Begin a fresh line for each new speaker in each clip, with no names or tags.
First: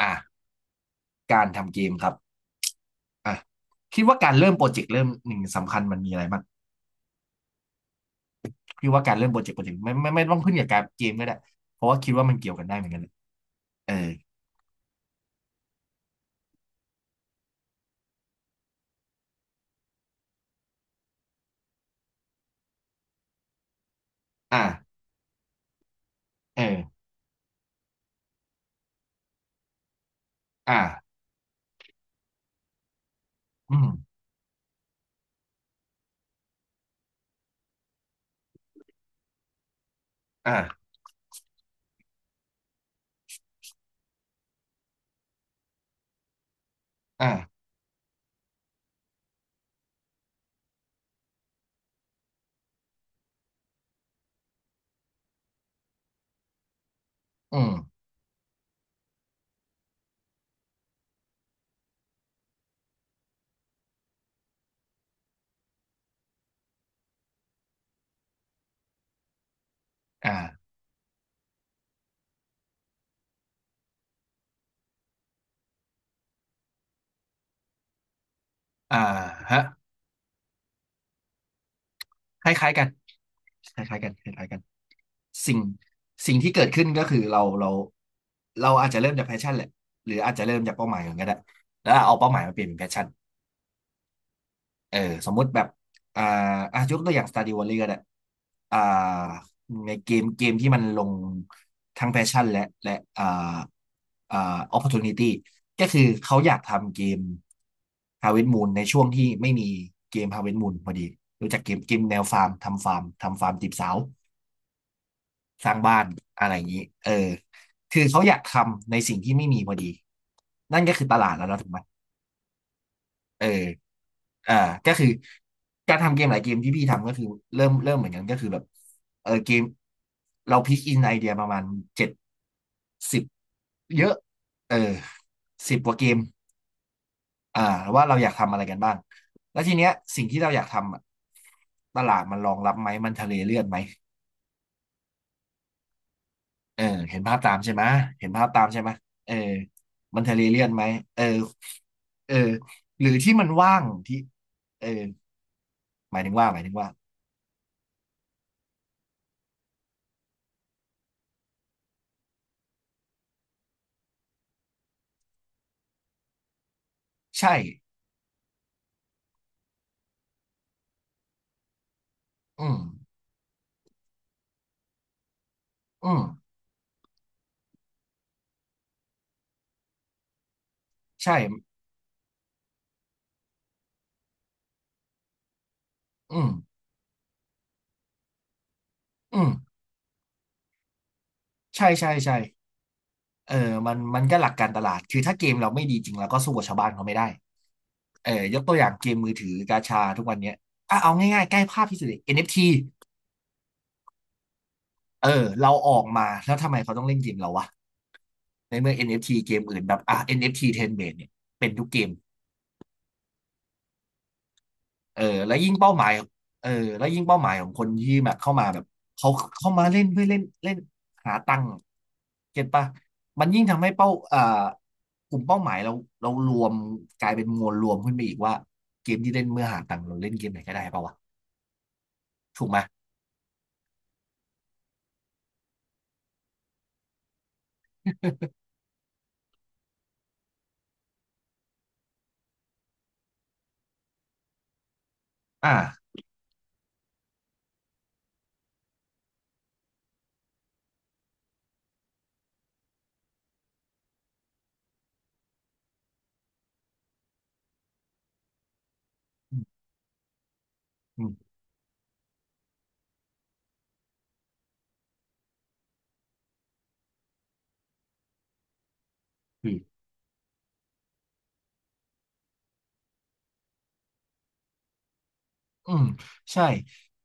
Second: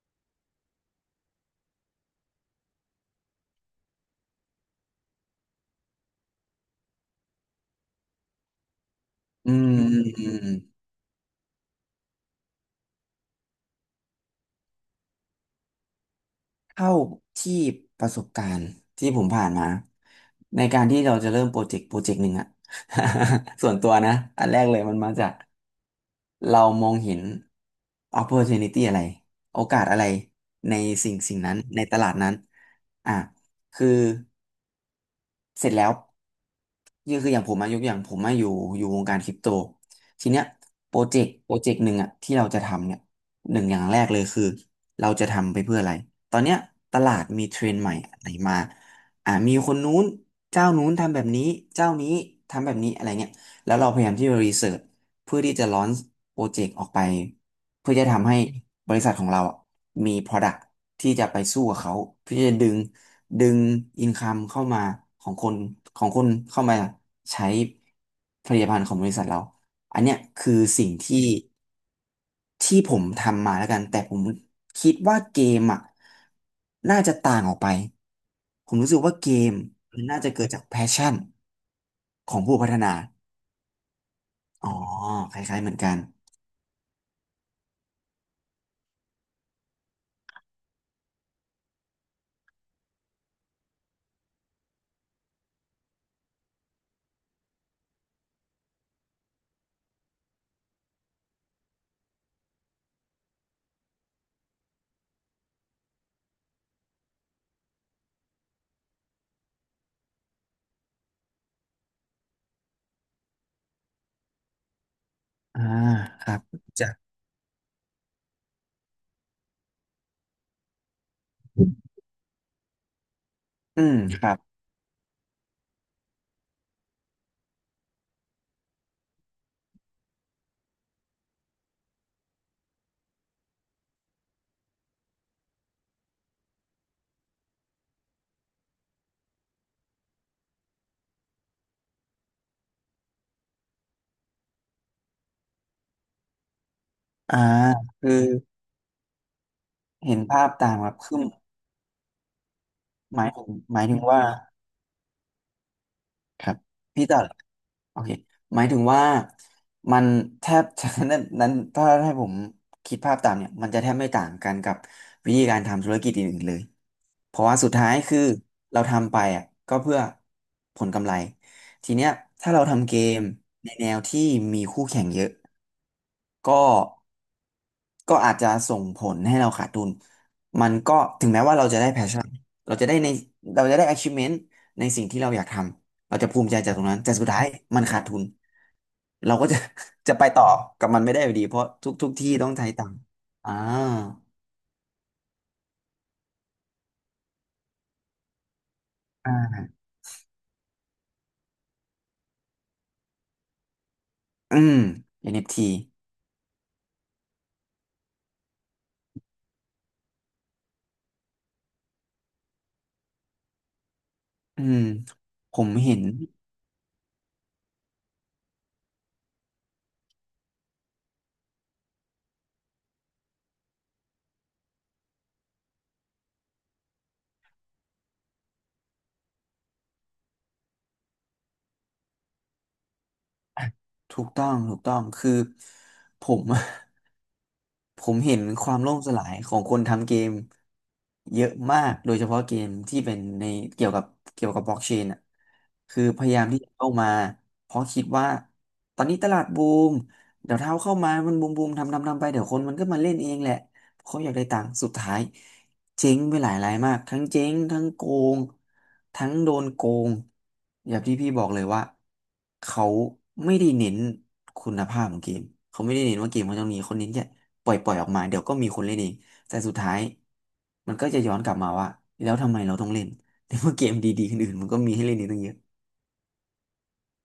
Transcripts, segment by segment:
อ่ะการทำเกมครับอ่ะคิดว่าการเริ่มโปรเจกต์เริ่มหนึ่งสำคัญมันมีอะไรบ้างคิดว่าการเริ่มโปรเจ
อื
กต์โปรเจก
ม
ต์ไม่
อืม
ต้อง
อืม
ขึ้นกับการเกมก็ได้เพราะว่าคิดว่ามันเกี่ยวกันได้เหมือนกันเลยเออ
เท่าที่ประสบการณ์ที่ผมผ่านมาในการที่เราจะเริ่มโปรเจกต์หนึ่งอะ ส่วนตัวนะอันแร
อ่ะ
กเลยมันมาจากเรามอง
เออ
เห็น opportunity อะไรโอกาสอะไรใน
อ่ะ
สิ่งนั้นในตลาดนั้นอ่ะ
อื
คื
ม
อ เสร็จแล้วก็คืออย่างผมอายกอย่างผมมาอยู่วงการคริปโตทีเนี้ย
อ่ะ
โปรเจกต์หนึ่งอะที่เราจะทำเนี่ยหนึ่งอย่างแรกเลยคือเราจะทำไปเพื่ออะไรตอนเนี้ยตลาด
อ่ะ
มีเทรนด์ใหม่อะไรมามีคนนู้นเจ้านู้นทำแบบนี้เจ้านี้ทำแบบนี้อะไรเงี้ยแล้วเราพยายามที่จะรีเสิร์ชเพื่อที่จะลอนโปรเจกต์ออกไป
อืม
เพื่อจะทำให้บริษัทของเราอะมี product ที่จะไปสู้กับเขาเพื่อจะดึงอินคัมเข้ามาของคนของคนเข้ามาใช้ผลิตภัณฑ์ของบริษัทเราอันเนี้ย
อ่ะ
คือสิ่งที่ผมทำมาแล้วกันแต่ผมคิดว่าเกมอ่ะน่าจะต่างออกไปผมรู้
อ่ะ
สึกว่าเกม
ฮะ
มันน่าจะเกิดจากแพชชั่นของ
ค
ผู้พั
ล้าย
ฒ
ๆกัน
นา
คล้ายๆกันคล้ายๆกัน
อ๋อค
สิ่ง
ล้ายๆเหมือนกัน
สิ่งที่เกิดขึ้นก็คือเราอาจจะเริ่มจากแพชชั่นแหละหรืออาจจะเริ่มจากเป้าหมายก่อนก็ได้แล้วเอาเป้าหมายมาเปลี่ยนเป็นแพชชั่น เออสมมุติแบบอ่าอ่ะยกตัวอย่าง Stardew Valley ก็ได้อ่าในเกมที่มันลงทั้งแพชชั่นและอ่าอ่า opportunity ก็คือเขาอยากทำเกม Harvest Moon ในช่วงที่ไม่มีเกม Harvest Moon พอดีรู้จักเกมแนวฟาร์มทำฟาร์มทำฟาร์มจีบสาว
อ่า
สร้างบ้าน
ครับ
อะไรอย่างนี้
จา
เอ
ก
อคือเขาอยากทำในสิ่งที่ไม่มีพอดีนั่นก็คือตลาดแล้วนะถูกไหม เออ
อืมครั
อ่า
บ
ก็คือการทำเกมหลายเกมที่พี่ทำก็คือเริ่มเหมือนกันก็คือแบบเออเกมเราพิกอินไอเดียประมาณ70เยอะเออ10 กว่าเกมอ่าว่าเราอยากทำอะไรกันบ้างแล้วทีเนี้ยสิ่งที่เราอยากทำอะตลาดมันรองรับไหมมันทะเลเลือดไหมเออเห็นภา
อ่า
พตามใช่ไหม
คือ
เห็นภาพตามใช่ไหมเออ
เห็
มั
น
นทะเล
ภาพ
เลือด
ตาม
ไหม
ครับคื
เออ
อ
เออหรือ
หมาย
ที่
ถึ
มัน
งห
ว่าง
มายถึง
ที่
ว่า
เออหมายถึง
ค
ว่า
รั
ห
บ
มายถึงว่า
พี่จะโอเคหมายถึงว่ามันแทบจะ นั้นถ้าให้ผมคิดภาพตามเนี่ยมันจะแทบไม่ต่างกันกับวิธีการทำธุรกิจอื่นๆเลยเพราะ
ใช่
ว่าสุดท้ายคือเราทำไปอ่ะก็เพื่อผลกำไรทีเนี้ยถ้าเรา
อืม
ทำเกมในแนวที่มีคู่แข่งเยอะ
อืม
ก็ก็อาจจะส่งผลให้เราขาดทุนมันก็ถึง
ใช่
แม้ว่าเราจะได้ passion เราจะได้ในเราจะได้ achievement ในสิ่งที่เราอยากทำ เราจะ
อื
ภู
ม
มิใจจากตรงนั้นแต่สุดท้ายมันขาดทุนเรา
อื
ก็
ม
จะ จะไปต่อกับมันไม่ได้อยู่ดีเพราะ
ใช่
ทุกทุ
ใช่
กที่
ใช่
ต้องใช้ตังค์
เอ
อ่า
อมันก็หลักการตลาด คือถ้าเกมเราไม่ดีจริงเราก็สู้กับชาวบ้านเขาไม่ได้เออยกตัวอย่างเกมมื
อ่
อถือ
า
กาชาทุกวันเนี้ยอ่ะเอาง่ายๆใกล้ภาพที่สุดเลย NFT เอฟที
อืม
เอ
n
อ
ที
เราออกมาแล้วทำไมเขาต้องเล่นเกมเราวะ ในเมื่อ NFT เอฟทีเกมอื่นแบบอ่ะ NFT Ten b a เนี่ยเป็นทุกเกม
อืม
เออแล้
ผ
ว
ม
ยิ่งเป้า
เห็
ห
น
มายเออแล้วยิ่งเป้าหมายของคนที่แบบเข้ามาแบบเขาเข้ามาเล่นเพื่อเล่นเล่นหาตังค์เก็ตปะมันยิ่งทำให้เป้ากลุ่มเป้าหมายเรารวมกลายเป็นมวลรวมขึ้นไปอีกว่าเกมที่เล่นเมื่อหาตังค์เราเล่นเกมไหนก็ได้ปะวะถูกไหมย
ถูกต้องคือผม ผมเห็นความล่มสลายของคนทำเกมเยอะมากโดยเฉพาะเกมที่เป็นในเกี่ยวกับเกี่ยวกับบล็อกเชนอ่ะคือ
อ่า
พยายามที่จะเข้ามาเพราะคิดว่าตอนนี้ตลาดบูมเดี๋ยวเท้าเข้ามามันบูมทำไปเดี๋ยวคนมันก็มาเล่นเองแหละ เขาอยากได้ตังค์สุดท้ายเจ๊งไปหลายรายมากทั้งเจ๊งทั้งโกงทั้งโด
อื
น
ม
โกงอย่างที่พี่บอกเลยว่าเขาไม่ได้เน้นคุณภาพของเกมเขาไม่ได้เน้นว่าเกมเขาจะมีคนเน้นแค่ปล่อยออกมาเดี๋ยวก็มีคนเล่นเองแต่
อื
สุด
ม
ท้ายมันก็จะย้อนกลับมาว่าแล้วทำไมเราต้องเล่น ในเมื่อเกมดีๆคนอื่นมันก็มีให้เล่นอีกตั้งเยอะ
อืมใช่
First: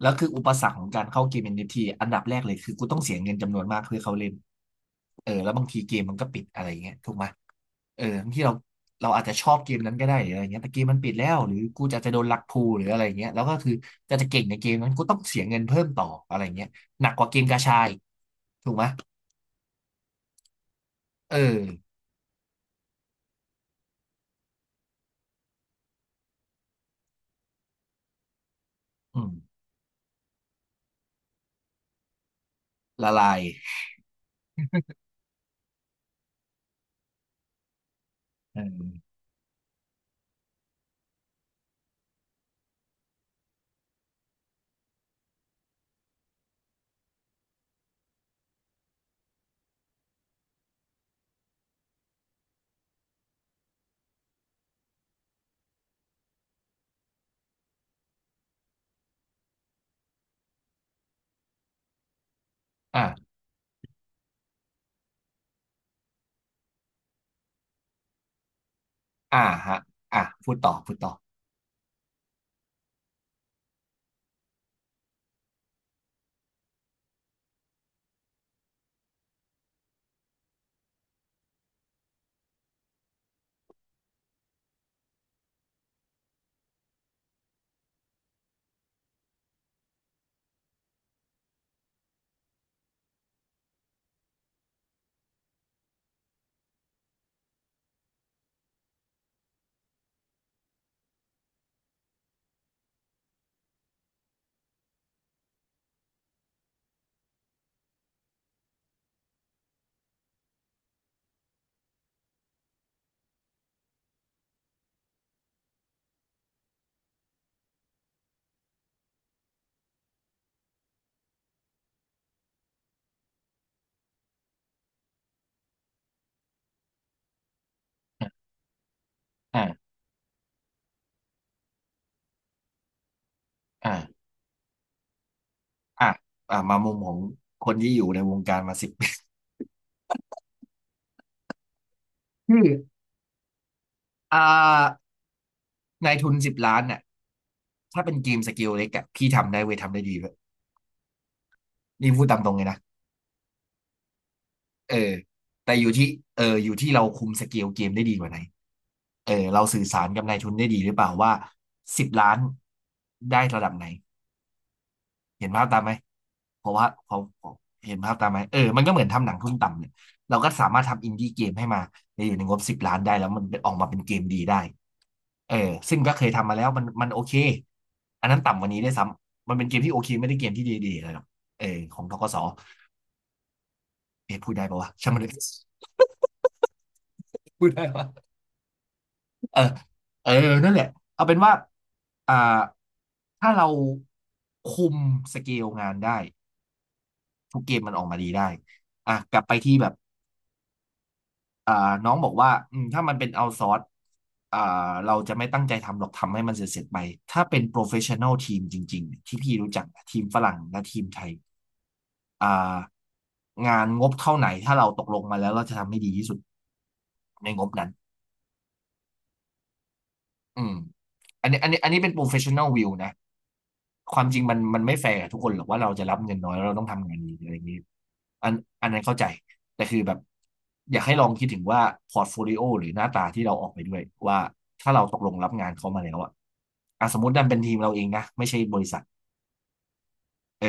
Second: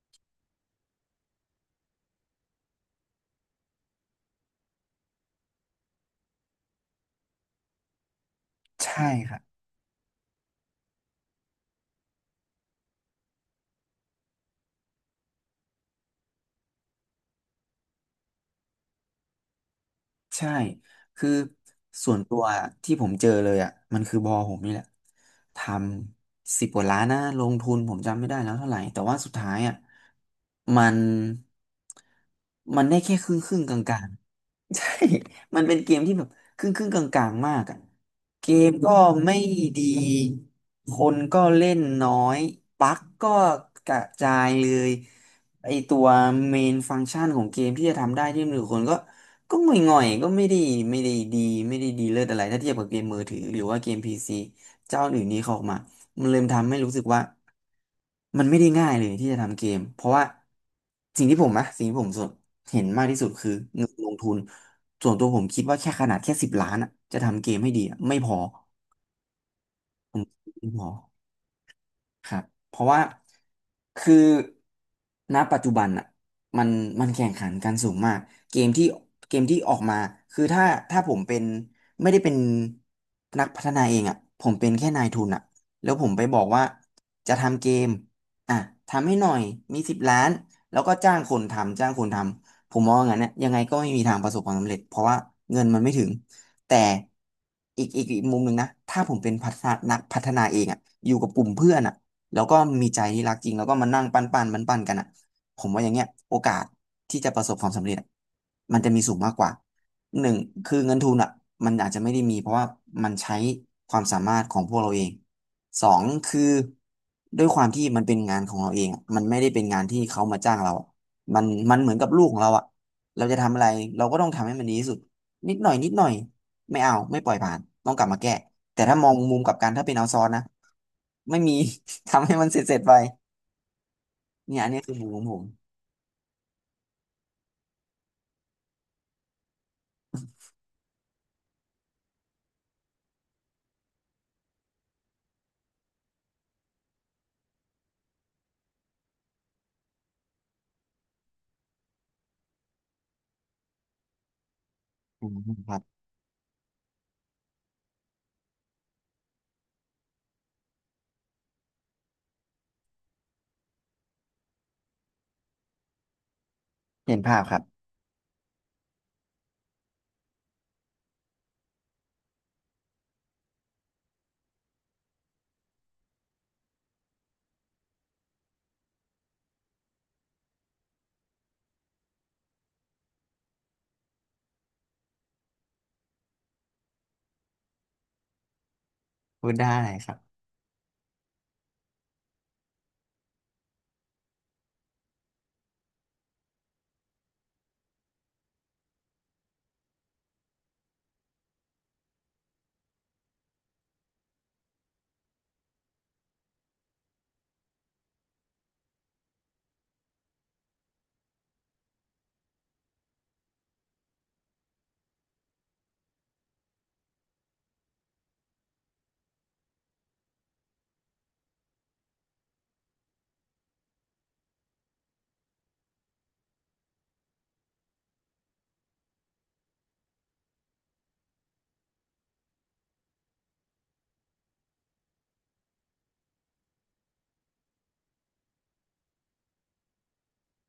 แล้วคืออุปสรรคของการเข้าเกม NFT อนเอฟทีอันดับแรกเลยคือกูต้องเสียเงินจำนวนมากเพื่อเข้าเล่นเออแล้วบางทีเกมมันก็ปิดอะไรอย่างเงี้ยถูกไหมเออบางทีเรา
ใช่
อาจ
ค
จะ
รับ
ชอบเกมนั้นก็ได้หรืออะไรเงี้ยแต่เกมมันปิดแล้วหรือกูจะโดนลักพูหรืออะไรเงี้ยแล้วก็คือจะเก่งในเกมนั้นกูต้องเสียเงินเพิ่มต่ออะไรเงี้ยหนักกว่าเกมกาชาอีกถูกไหม
ใช่ คือ
เออ
ส่วนตัวที่ผมเจอเลยอ่ะมันคือบอผมนี่แหละทำสิบกว่าล้านนะลงทุนผมจำไม่ได้แล้วเท่าไหร่แต่ว่า
อื
สุ
ม
ดท้ายอ่ะมันมันได้
ละ
แค่ค
ลา
รึ่
ย
งครึ่งกลางๆ ใช่มันเป็นเกมที่แบบครึ่งกลางๆมากอ่ะเก
เออ
มก็ไม่ดีคนก็เล่นน้อยบั๊กก็กระจายเลยไอตัวเมนฟังก์ชันของเกมที่จะทำได้ที่มือคนก็ ก็ง่อยๆก็ไม่ได้ไม่ได้ดีไม่ได้ดีเลิศอะไรถ้าเทียบกับเกมมือถือหรือว่าเกมพีซีเจ้าอื่นนี้เขาออกมามันเริ่มทำให้รู้สึกว่ามันไม่ได้ง่ายเลยที่จะทำเกมเพราะว่าสิ่งที่ผมสนเห็นมากที่สุ
อ่า
ดคือเงินลงทุนส่วนตัวผมคิดว่าแค่ขนาดแค่สิบล้านอะจะทำเกมให้ดีอะไม่พอ
ฮะพูด
ไม่
ต่อ
พอ
พูดต่อ
ครับเพราะว่าคือณปัจจุบันอ่ะมันมันแข่งขันกันสูงมากเกมที่เกมที่ออกมาคือถ้าผมเป็นไม่ได้เป็นนักพัฒนาเองอ่ะผมเป็นแค่นายทุนอ่ะแล้วผมไปบอกว่าจะทำเกมอ่ะทำให้หน่อยมีสิบล้านแล้วก็จ้างคนทำผมมองอย่างนั้นเนี่ยยังไงก็ไม่มีทางประสบความสำเร็จเพราะว่าเงินมันไม่ถึงแต่อีกมุมหนึ่งนะถ้าผมเป็นพัฒนานักพัฒนาเองอ่ะอยู่กับกลุ่มเพื่อนอ่ะ แล้วก็มีใจที่รักจริงแล้วก็มานั่งปั้นปั้นมันปั้นๆกันอ่ะผมว่าอย่างเงี้ยโอกาสที่จะประสบความสำเร็จอะมันจะมีสูงมากกว่า1คือเงินทุนอ่ะมันอาจจะไม่ได้มีเพราะว่ามันใช้ความสามารถของพวกเราเองสองคือด้วยความที่มันเป็นงานของเราเองอะมันไม่ได้เป็นงานที่เขามาจ้างเราอะมันมันเหมือนกับลูกของเราอ่ะเราจะทำอะไรเราก็ต้องทำให้มันดีที่สุดนิดหน่อยนิดหน่อยไม่เอาไม่ปล่อยผ่านต้องกลับมาแก้
อ่
แต่ถ้ามองมุมกลับกัน
า
ถ้าเป็นเอาซอนนะไม่มี ทำให้มันเสร็จๆไป
อ่า
เนี่ยอันนี้คือมุมของผม
อ่ะอ่ะมามุมของคนที่อยู่ในวงการมาสิบ คืออ่านายทุน10 ล้านน่ะถ้าเป็นเกมสเกลเล็กอะพี่ทำได้เว้ยทำได้ดีด้วยนี่พูดตามตรงเลยนะเออ
อืมค
แต่
รั
อ
บ
ยู่ที่เอออยู่ที่เราคุมสเกลเกมได้ดีกว่าไหนเออเราสื่อสารกับนายทุนได้ดีหรือเปล่าว่าสิบล้านได้ระดับไหนเห็นภาพตามไหมเพราะว่า
เห็
เขา
นภาพครับ
เห็นภาพตามไหมเออมันก็เหมือนทำหนังทุนต่ำเนี่ยเราก็สามารถทำอินดี้เกมให้มาในอยู่ในงบสิบล้านได้แล้วมันออกมาเป็นเกมดีได้ เออซึ่งก็เคยทำมาแล้วมันโอเคอันนั้นต่ำกว่านี้ได้วยซ้ำมันเป็นเกมที่โอเคไม่ได้เกมที่ดีๆเลยหรอกเออของธกสเอ๊ะพูดได้ปะวะช่างมันเลยพูดได้ปะ
พูด
เออ
ได้ครั
เออ
บ
นั่นแหละเอาเป็นว่าอ่าถ้าเราคุมสเกลงานได้ทุกเกมมันออกมาดีได้อ่ะกลับไปที่แบบ อ่าน้องบอกว่าอืมถ้ามันเป็นเอาซอร์สอ่าเราจะไม่ตั้งใจทำหรอกทำให้มันเสร็จๆไปถ้าเป็นโปรเฟชชั่น a ลทีมจริงๆที่พี่รู้จักนะทีมฝรั่งและทีมไทยอ่างานงบเท่าไหนถ้าเราตกลงมาแล้วเราจะทำให้ดีที่สุดในงบนั้น อืมอันนี้เป็น professional view นะความจริงมันไม่แฟร์กับทุกคนหรอกว่าเราจะรับเงินน้อยแล้วเราต้องทำงานดีอะไรอย่างนี้อันอันนั้นเข้าใจแต่คือแบบอยากให้ลองคิดถึงว่าพอร์ตโฟลิโอหรือหน้าตาที่เราออกไปด้วยว่าถ้าเราตกลงรับงานเขามาแล้วอะอ่ะสมมติดันเป็นทีมเราเองนะไม่ใช่บริษัท เออ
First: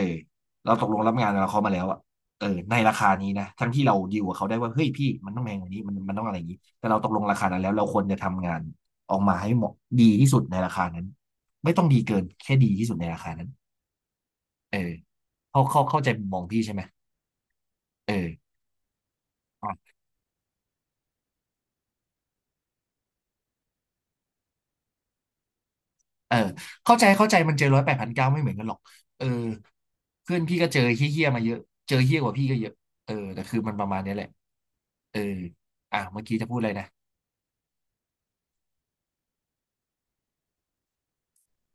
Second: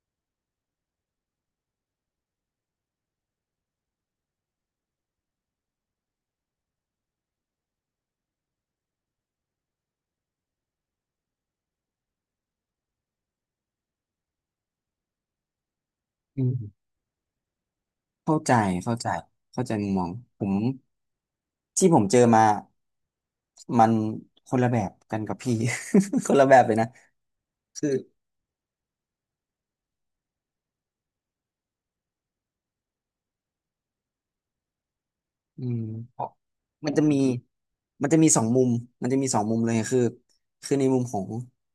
เราตกลงรับงานกับเขามาแล้วอ่ะเออในราคานี้นะทั้งที่เราดีลกับเขาได้ว่าเฮ้ยพี่มันต้องแพงกว่านี้มันต้องอะไรอย่างนี้แต่เราตกลงราคานั้นแล้วเราควรจะทำงานออกมาให้เหมาะดีที่สุดในราคานั้นไม่ต้องดีเกินแค่ดีที่สุดในราคานั้นเออเขาเข้าใจมุมมอ
อื
งพี่ใช่ไหม
ม
เอ
เข้า
อ
ใจเข้าใจเข้า
อ่
ใจมุ
ะ
มมองผมที่ผมเจอมามันคนละแบบกันกับพี่ ค
เออ
นละแบบเลยนะ
เข้าใจเข้าใจมันเจอร้อย
คื
แป
อ
ดพันเก้าไม่เหมือนกันหรอกเออเพื่อนพี่ก็เจอเฮี้ยๆมาเยอะเจอเฮี้ยกว่าพี่ก็เยอะเออแต่คือมันประมาณเนี้ยแหละเออ
อืม
อ่ะ
เพ
เมื่อ
ราะ
กี้จะพูดอะไรนะ
มันจะมีมันจะมีสองมุมมันจะมีสองมุมเลยคือคือในมุมของ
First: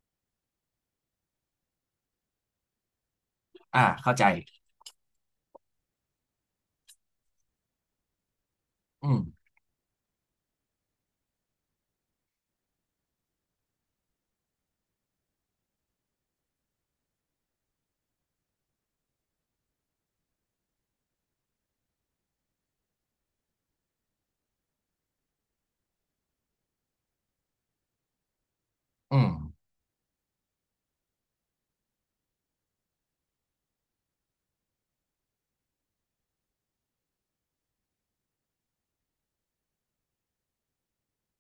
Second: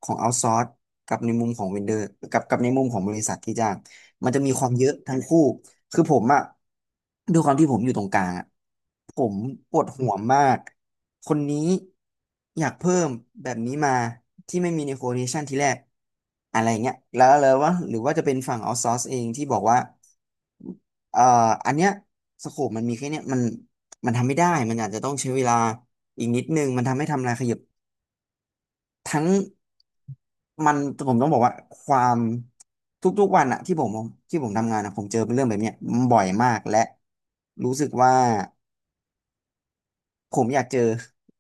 ของเอาท์ซอร์สกับในมุมของเวนเดอร์กับในมุมของบริษัทที่จ้าง
อ่ะเข้าใจ
มันจะมีความเยอะทั้งคู่คือผมอะด้วยความที่ผมอยู่ตรงกลางอะ
อื
ผ
ม
มปวดหัวมากคนนี้อยากเพิ่มแบบนี้มาที่ไม่มีในโคเ a ชันทีแรกอะไรเงี้ยแล้วเลยว่าหรือว่าจะเป็นฝั่งเอาท์ซอร์สเองที่บอกว่าเอ่ออันเนี้ยสโคปมันมีแค่เนี้ยมัน มันทำไม่ได้ มันอาจจะต้องใช้เวลาอีกนิดนึง มันทำให้ทำลายขยับ
อื
ทั้ง
ม
มันผมต้องบอกว่าความทุกๆวันอะที่ผมที่ผมทำงานอะผมเจอเป็นเรื่องแบบเนี้ยบ่อยมากและรู้สึกว่า ผมอยากเจอ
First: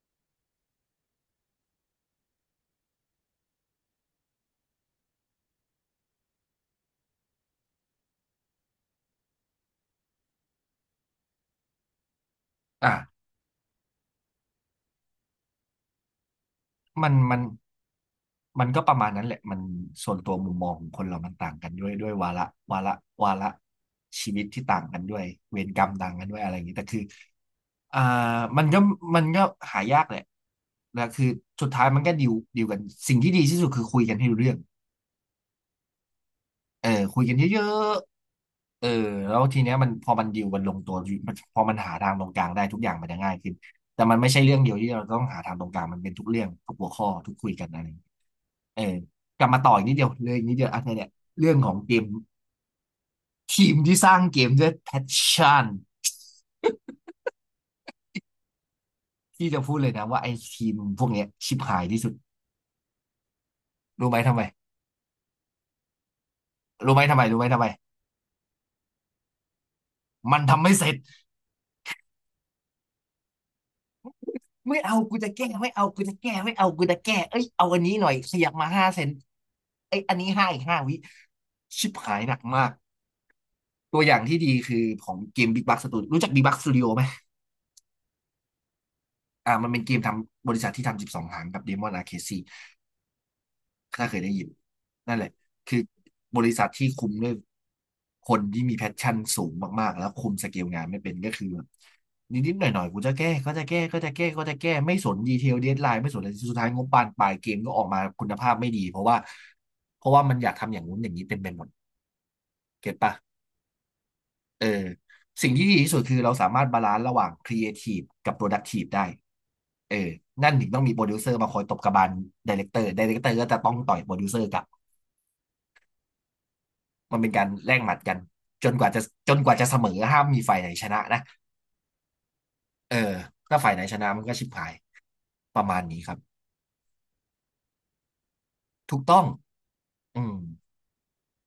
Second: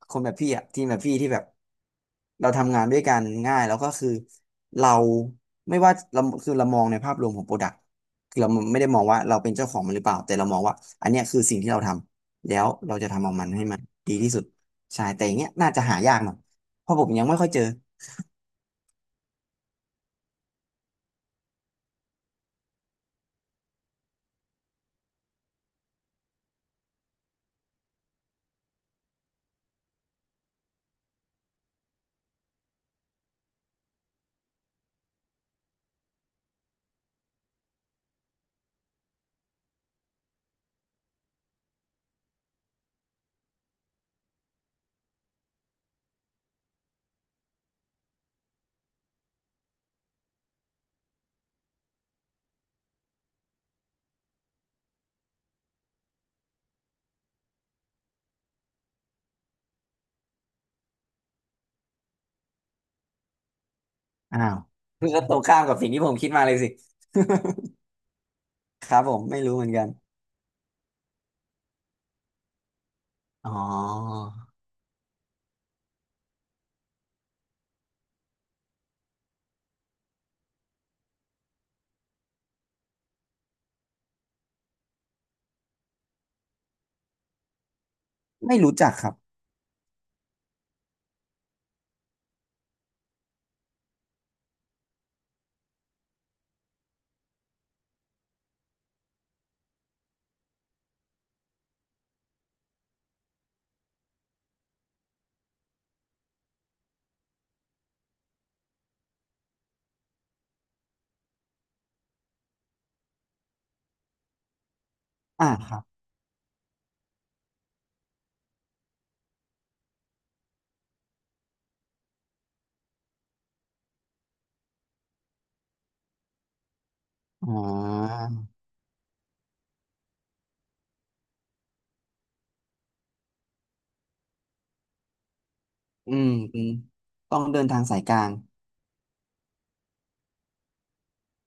คนแบบพี่อะทีมแบบพี่ที่แบบเราทำงานด้วยกันง่ายแล้วก็คือเราไม่ว่าเราคือเรามองในภาพรวมของโปรดักต์คือเราไม่ได้มองว่าเราเป็นเจ้าของมันหรือเปล่าแต่เรามองว่าอันเนี้ยคือสิ่งที่เราทำแล้ว
อ่ะ
เราจะทำเอามันให้มันดีที่สุดใช่แต่อย่างเงี้ยน่าจะหายากหน่อยเพราะผ
มั
ม
น
ยังไม่
มัน
ค่อยเจอ
มันก็ประมาณนั้นแหละมันส่วนตัวมุมมองของคนเรามันต่างกันด้วยด้วยวาระวาระชีวิตที่ต่างกันด้วยเวรกรรมต่างกันด้วยอะไรอย่างนี้แต่คืออ่ามันก็มันก็หายากแหละแล้วคือสุดท้ายมันก็ดีลกันสิ่งที่ดีที่สุดคือคุยกันให้รู้เรื่อง เออคุยกันเยอะๆเออแล้วทีเนี้ยมันพอมันดิวกันลงตัวมันพอมันหาทางตรงกลางได้ทุกอย่างมันจะง่ายขึ้นแต่มันไม่ใช่เรื่องเดียวที่เราต้องหาทางตรงกลางมันเป็นทุกเรื่องทุกหัวข้อทุกคุยกันอะไรอย่างเงี้ยเออกลับมาต่ออีกนิดเดียวเลยอีกนิดเดียวอันเนี้ยเนี่ยเรื่องของเกมทีมที่สร้างเกมด้วยแพชชั่นที่จะพูดเลยนะว่าไอ้ทีมพวกเนี้ยชิบหายที่สุดรู้ไหมทำ
อ้า
ไม
วคือก็ตรงข้ามกับสิ่งที่ผมคิดมาเลยสิ
รู้ไหมทำไม
ครับผมไม่รู้เหมือนกัน
มันทำไม่เสร็จ
อ๋อ
ไม่เอากูจะแก้ไม่เอากูจะแก้ไม่เอากูจะแก้เอ้ยเอาอันนี้หน่อยขยับมา5 เซนไอยอันนี้5 อีก 5 วิชิบหายหนักมากตัวอย่างที่ดีคือของเกม Big Bucks Studio รู้จัก Big Bucks Studio ไหม
ไม่รู้จักครับ
อ่ามันเป็นเกมทำบริษัทที่ทำ12หางกับ Demon Arcade 4 ถ้าเคยได้ยินนั่นแหละคือบริษัทที่คุมด้วยคนที่มีแพชชั่นสูงมากๆแล้วคุมสเกลงานไม่เป็นก็คือแบบนิดๆหน่อยๆกูจะแก้ก็จะแก้ไม่สนดีเทลเดดไลน์ไม่สนอะไรสุดท้ายงบปานปลายเกมก็ออกมาคุณภาพไม่ดีเพราะว่ามันอยากทำอย่างนู้นอย่างนี้เป็นหมดเก็ตปะเออ
อ่า
สิ่งที่
ค
ดี
รับ
ที่สุดคือเราสามารถบาลานซ์ระหว่างครีเอทีฟกับโปรดักทีฟได้เออนั่นถึงต้องมีโปรดิวเซอร์มาคอยตบกระบาลไดเรคเตอร์ไดเรคเตอร์ก็จะต้องต่อยโปรดิวเซอร์กลับ มันเป็นกา
อ๋
รแลกหมัดกัน
อ
จนกว่าจะจนกว่าจะเสมอห้ามมีฝ่ายไหนชนะนะเออถ้าฝ่ายไหนชนะมันก็ชิบหายประมาณนี้ค
อื
รับ
มอืมต้องเดินทางสายกลาง
ถูกต้องอืม